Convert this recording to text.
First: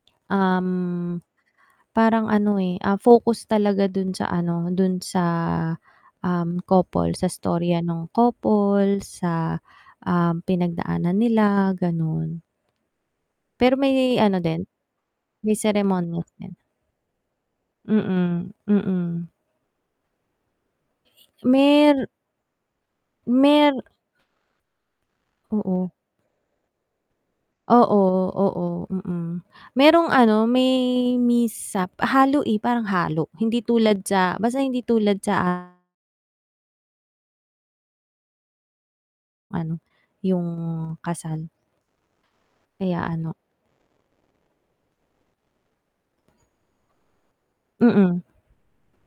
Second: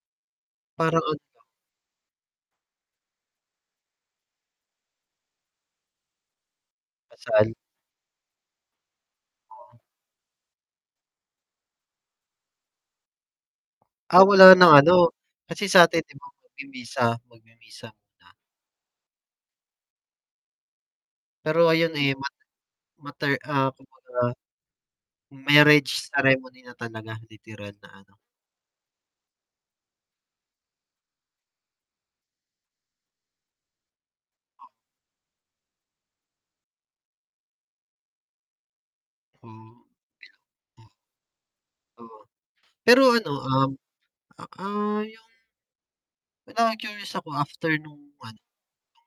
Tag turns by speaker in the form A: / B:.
A: Parang ano
B: Um,
A: lang.
B: parang ano, eh, ah, focus talaga dun sa ano, dun sa, um, couple sa
A: Kasal.
B: istorya nung couple, sa,
A: Ah.
B: um, pinagdaanan nila ganon. Pero may
A: Ah,
B: ano
A: wala
B: din,
A: ng ano
B: may
A: kasi sa atin 'di ba
B: seremonyas din.
A: magmimisa, magmimisa muna.
B: Mm, mm.
A: Pero ayun
B: Mer
A: eh mat [unintelligible] matter, ah,
B: Mer
A: kumbaga marriage
B: Oo.
A: ceremony na talaga literal na
B: Oo,
A: ano.
B: oo. Mm. Merong ano may mishap halo, eh, parang halo. Hindi tulad sa basta hindi tulad sa a
A: Ah.
B: Ano,
A: Oh.
B: yung kasal.
A: Oo, pero
B: Kaya
A: ano,
B: ano.
A: um, a ah yung Parang na-curious ako after nung
B: Mm.
A: ano.